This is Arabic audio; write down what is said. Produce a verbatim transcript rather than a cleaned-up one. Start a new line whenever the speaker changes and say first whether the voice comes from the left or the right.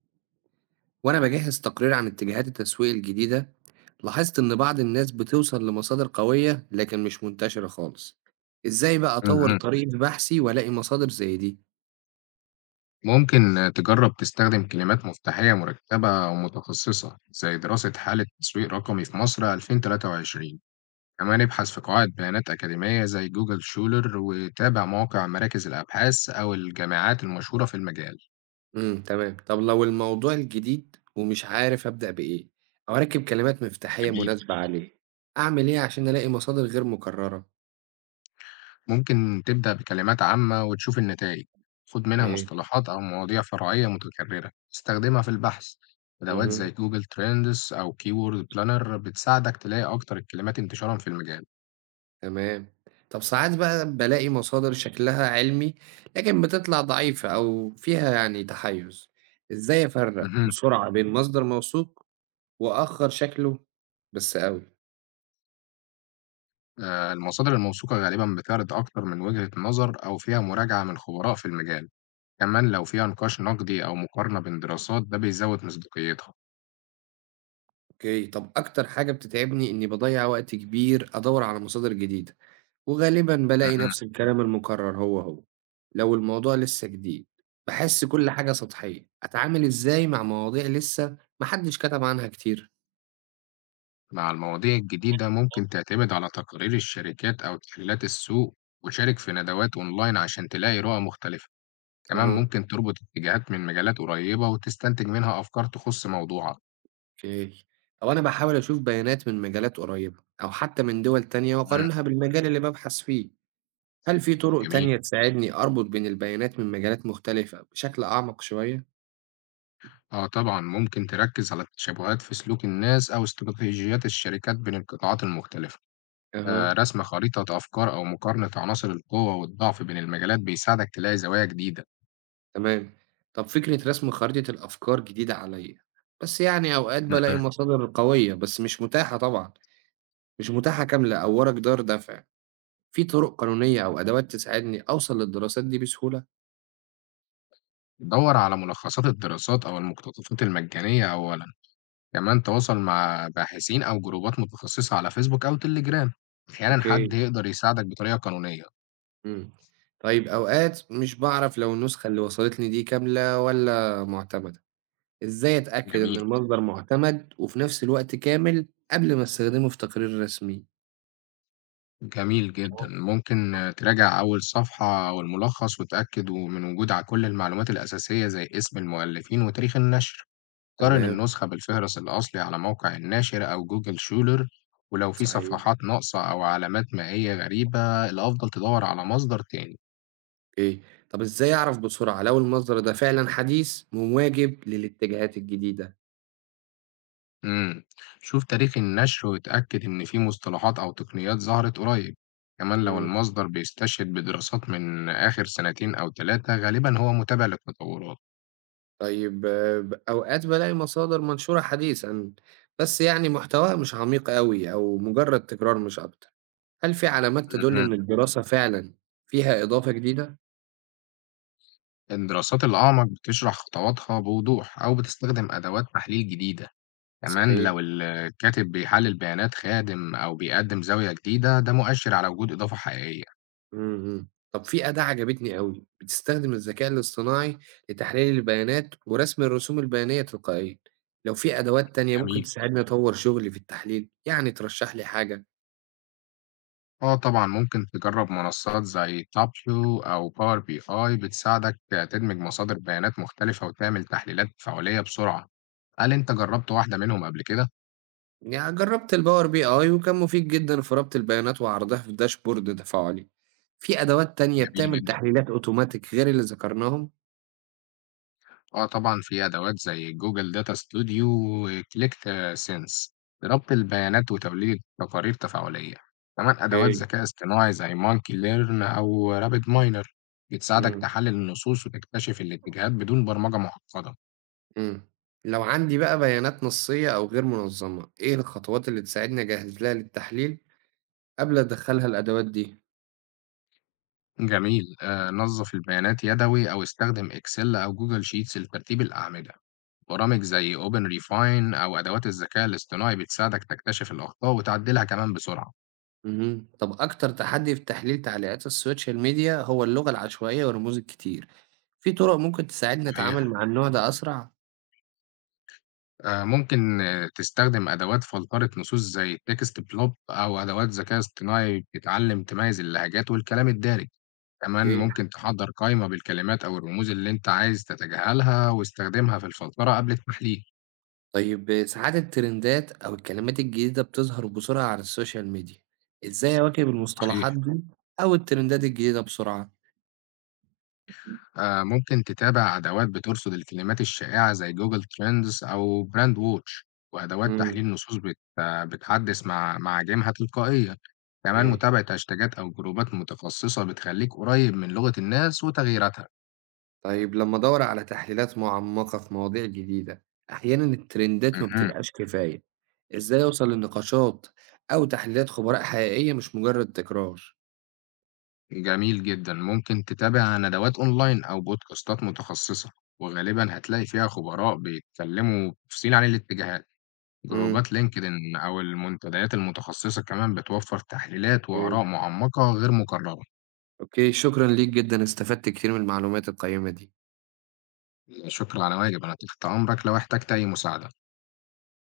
right: وأنا بجهز تقرير عن اتجاهات التسويق الجديدة. لاحظت إن بعض الناس بتوصل لمصادر قوية لكن مش منتشرة خالص. إزاي بقى أطور طيب
left: اهم.
right: طريقة بحثي وألاقي مصادر زي دي؟
left: ممكن تجرّب تستخدم كلمات مفتاحية مركبة ومتخصصة، زي دراسة حالة تسويق رقمي في مصر ألفين وتلاتة وعشرين. كمان ابحث في قواعد بيانات أكاديمية زي جوجل شولر، وتابع مواقع مراكز الأبحاث أو الجامعات المشهورة في المجال.
right: امم تمام. طب لو الموضوع الجديد ومش عارف أبدأ بإيه أو أركب كلمات مفتاحية
left: جميل.
right: مناسبة عليه، أعمل إيه عشان ألاقي مصادر غير مكررة؟
left: ممكن تبدأ بكلمات عامة وتشوف النتائج. خُد منها
right: اوكي.
left: مصطلحات أو مواضيع فرعية متكررة، استخدمها في البحث. أدوات
right: مهم.
left: زي جوجل ترندز أو keyword planner بتساعدك تلاقي أكتر الكلمات انتشارًا في المجال.
right: تمام. طب ساعات بقى بالاقي مصادر شكلها علمي، لكن بتطلع ضعيفة أو فيها يعني تحيُّز، إزاي أفرّق
left: اهم.
right: بسرعة بين مصدر موثوق وآخر شكله بس أوي؟
left: آه، المصادر الموثوقة غالبا بتعرض أكتر من وجهة نظر أو فيها مراجعة من خبراء في المجال. كمان لو فيها نقاش نقدي أو مقارنة بين دراسات ده بيزود مصداقيتها.
right: أوكي، طب أكتر حاجة بتتعبني إني باضيّع وقت كبير أدوّر على مصادر جديدة، وغالبًا بالاقي
left: مهم.
right: نفس الكلام المكرر هو، هو. لو الموضوع لسه جديد، باحس كل حاجة سطحية، أتعامل إزاي مع مواضيع لسه ما حدش كتب عنها كتير؟
left: مع المواضيع الجديدة ممكن تعتمد على تقارير الشركات أو تحليلات السوق. وشارك في ندوات أونلاين عشان تلاقي رؤى مختلفة. كمان
right: أها.
left: ممكن تربط اتجاهات من مجالات قريبة وتستنتج منها أفكار تخص موضوعك.
right: أوكي. أو أنا باحاول أشوف بيانات من مجالات قريبة، أو حتى من دول تانية
left: مم.
right: وأقارنها بالمجال اللي بابحث فيه، هل في طرق
left: جميل.
right: تانية تساعدني أربط بين البيانات من مجالات مختلفة بشكل أعمق شوية؟
left: اه طبعا ممكن تركز على التشابهات في سلوك الناس أو استراتيجيات الشركات بين القطاعات المختلفة. آه،
right: أها،
left: رسم خريطة أفكار أو مقارنة عناصر القوة والضعف بين المجالات بيساعدك تلاقي زوايا جديدة.
right: تمام. طب فكرة رسم خريطة الأفكار جديدة عليَّ، بس يعني أوقات بالاقي
left: مهم.
right: مصادر قوية بس مش متاحة طبعًا، مش متاحة كاملة أو ورا جدار دافع، في طرق قانونية أو أدوات تساعدني أوصل للدراسات دي بسهولة؟
left: دور على ملخصات الدراسات أو المقتطفات المجانية أولا. كمان تواصل مع باحثين أو جروبات متخصصة على فيسبوك أو تليجرام. أحيانا حد
right: أوكي.
left: يقدر يساعدك بطريقة قانونية.
right: إمم. طيب أوقات مش باعرف لو النسخة اللي وصلتني دي كاملة والّا مُعتمدة، إزاي أتأكد إن
left: جميل.
right: المصدر مُعتمد وفي نفس الوقت كامل قبل ما أستخدمه في تقرير رسمي؟
left: جميل جدا، ممكن آه، تراجع أول صفحة أو الملخص وتأكد من وجود على كل المعلومات الأساسية زي اسم المؤلفين وتاريخ النشر. قارن
right: تمام،
left: النسخة بالفهرس الأصلي على موقع الناشر أو جوجل شولر. ولو في
right: صحيح،
left: صفحات ناقصة أو علامات مائية غريبة الأفضل تدور على مصدر تاني.
right: أوكي. طب إزاي أعرف بسرعة لو المصدر ده فعلًا حديث ومواكب للاتجاهات الجديدة؟
left: مم. شوف تاريخ النشر وتأكد إن في مصطلحات أو تقنيات ظهرت قريب. كمان لو
right: إمم.
left: المصدر بيستشهد بدراسات من آخر سنتين أو ثلاثة غالبا هو متابع للتطورات.
right: طيب آه، ب أوقات بالاقي مصادر منشورة حديثًا، بس يعني محتواها مش عميق أوي أو مجرد تكرار مش أكتر. هل في علامات تدل
left: مهم.
right: إن الدراسة فعلًا فيها إضافة جديدة؟
left: الدراسات الأعمق بتشرح خطواتها بوضوح أو بتستخدم أدوات تحليل جديدة. كمان
right: صحيح،
left: لو الكاتب بيحلل بيانات خادم أو بيقدم زاوية جديدة ده مؤشر على وجود إضافة حقيقية.
right: إمم، إمم. طب في أداة عجبتني أوي، بتستخدم الذكاء الاصطناعي لتحليل البيانات ورسم الرسوم البيانية تلقائيًا. لو في أدوات تانية ممكن
left: جميل.
right: تساعدني أطوّر شغلي في التحليل، يعني ترشح لي حاجة؟
left: اه طبعا ممكن تجرب منصات زي تابلو أو باور بي آي بتساعدك تدمج مصادر بيانات مختلفة وتعمل تحليلات فعولية بسرعة. هل أنت جربت واحدة منهم قبل كده؟
right: يعني جربت الباور بي اي وكان مفيد جدا في ربط البيانات وعرضها في داشبورد تفاعلي. في ادوات تانية
left: جميل
right: بتعمل
left: جدا.
right: تحليلات اوتوماتيك غير اللي ذكرناهم؟
left: آه طبعًا في أدوات زي Google Data Studio وClick Sense لربط البيانات وتوليد تقارير تفاعلية، كمان أدوات
right: اوكي.
left: ذكاء اصطناعي زي Monkey Learn أو RabbitMiner بتساعدك
right: امم
left: تحلل النصوص وتكتشف الاتجاهات بدون برمجة معقدة.
right: امم لو عندي بقى بيانات نصية او غير منظمة، ايه الخطوات اللي تساعدني اجهز لها للتحليل قبل ادخلها الادوات دي؟
left: جميل، آآ نظّف البيانات يدوي أو استخدم Excel أو Google Sheets لترتيب الأعمدة. برامج زي OpenRefine أو أدوات الذكاء الاصطناعي بتساعدك تكتشف الأخطاء وتعدلها كمان بسرعة.
right: امم طب اكتر تحدي في تحليل تعليقات السوشيال ميديا هو اللغة العشوائية والرموز الكتير، في طرق ممكن تساعدني اتعامل
left: صحيح.
right: مع النوع ده اسرع؟
left: آآ ممكن آه، تستخدم أدوات فلترة نصوص زي text block أو أدوات ذكاء اصطناعي بتتعلم تميّز اللهجات والكلام الدارج، كمان
right: اوكي.
left: ممكن تحضّر قايمة بالكلمات أو الرموز اللي أنت عايز تتجاهلها واستخدمها في الفلترة قبل التحليل.
right: طيب ساعات الترندات أو الكلمات الجديدة بتظهر بسرعة على السوشيال ميديا، إزاي أواكب المصطلحات
left: صحيح.
right: دي أو الترندات الجديدة بسرعة؟
left: آآ ممكن تتابع أدوات بترصد الكلمات الشائعة زي Google Trends أو Brand Watch. وأدوات
right: إمم،
left: تحليل نصوص بت آه، بتحدّث مع معاجمها تلقائيًا. كمان
right: أوكي.
left: متابعة هاشتاجات أو جروبات متخصصة بتخلّيك قريب من لغة الناس وتغييراتها.
right: طيب لمّا أدوّر على تحليلات معمقة في مواضيع جديدة، أحيانًا الترندات ما
left: اهم.
right: بتبقاش كفاية، إزاي أوصل لنقاشات أو تحليلات خبراء حقيقية مش مجرد تكرار؟
left: جميل جدًا، ممكن تتابع ندوات أونلاين أو بودكاستات متخصصة، وغالبًا هتلاقي فيها خبراء بيتكلموا تفصيل عن الاتجاهات،
right: إمم،
left: جروبات LinkedIn أو المنتديات المتخصصة كمان بتوفر تحليلات وآراء
right: أوكي.
left: معمقة غير مكررة.
right: أوكي، شكرًا ليك جدًا، استفدت كتير من المعلومات القيّمة دي.
left: لا شكر على واجب، أنا تحت أمرك لو احتجت أي مساعدة.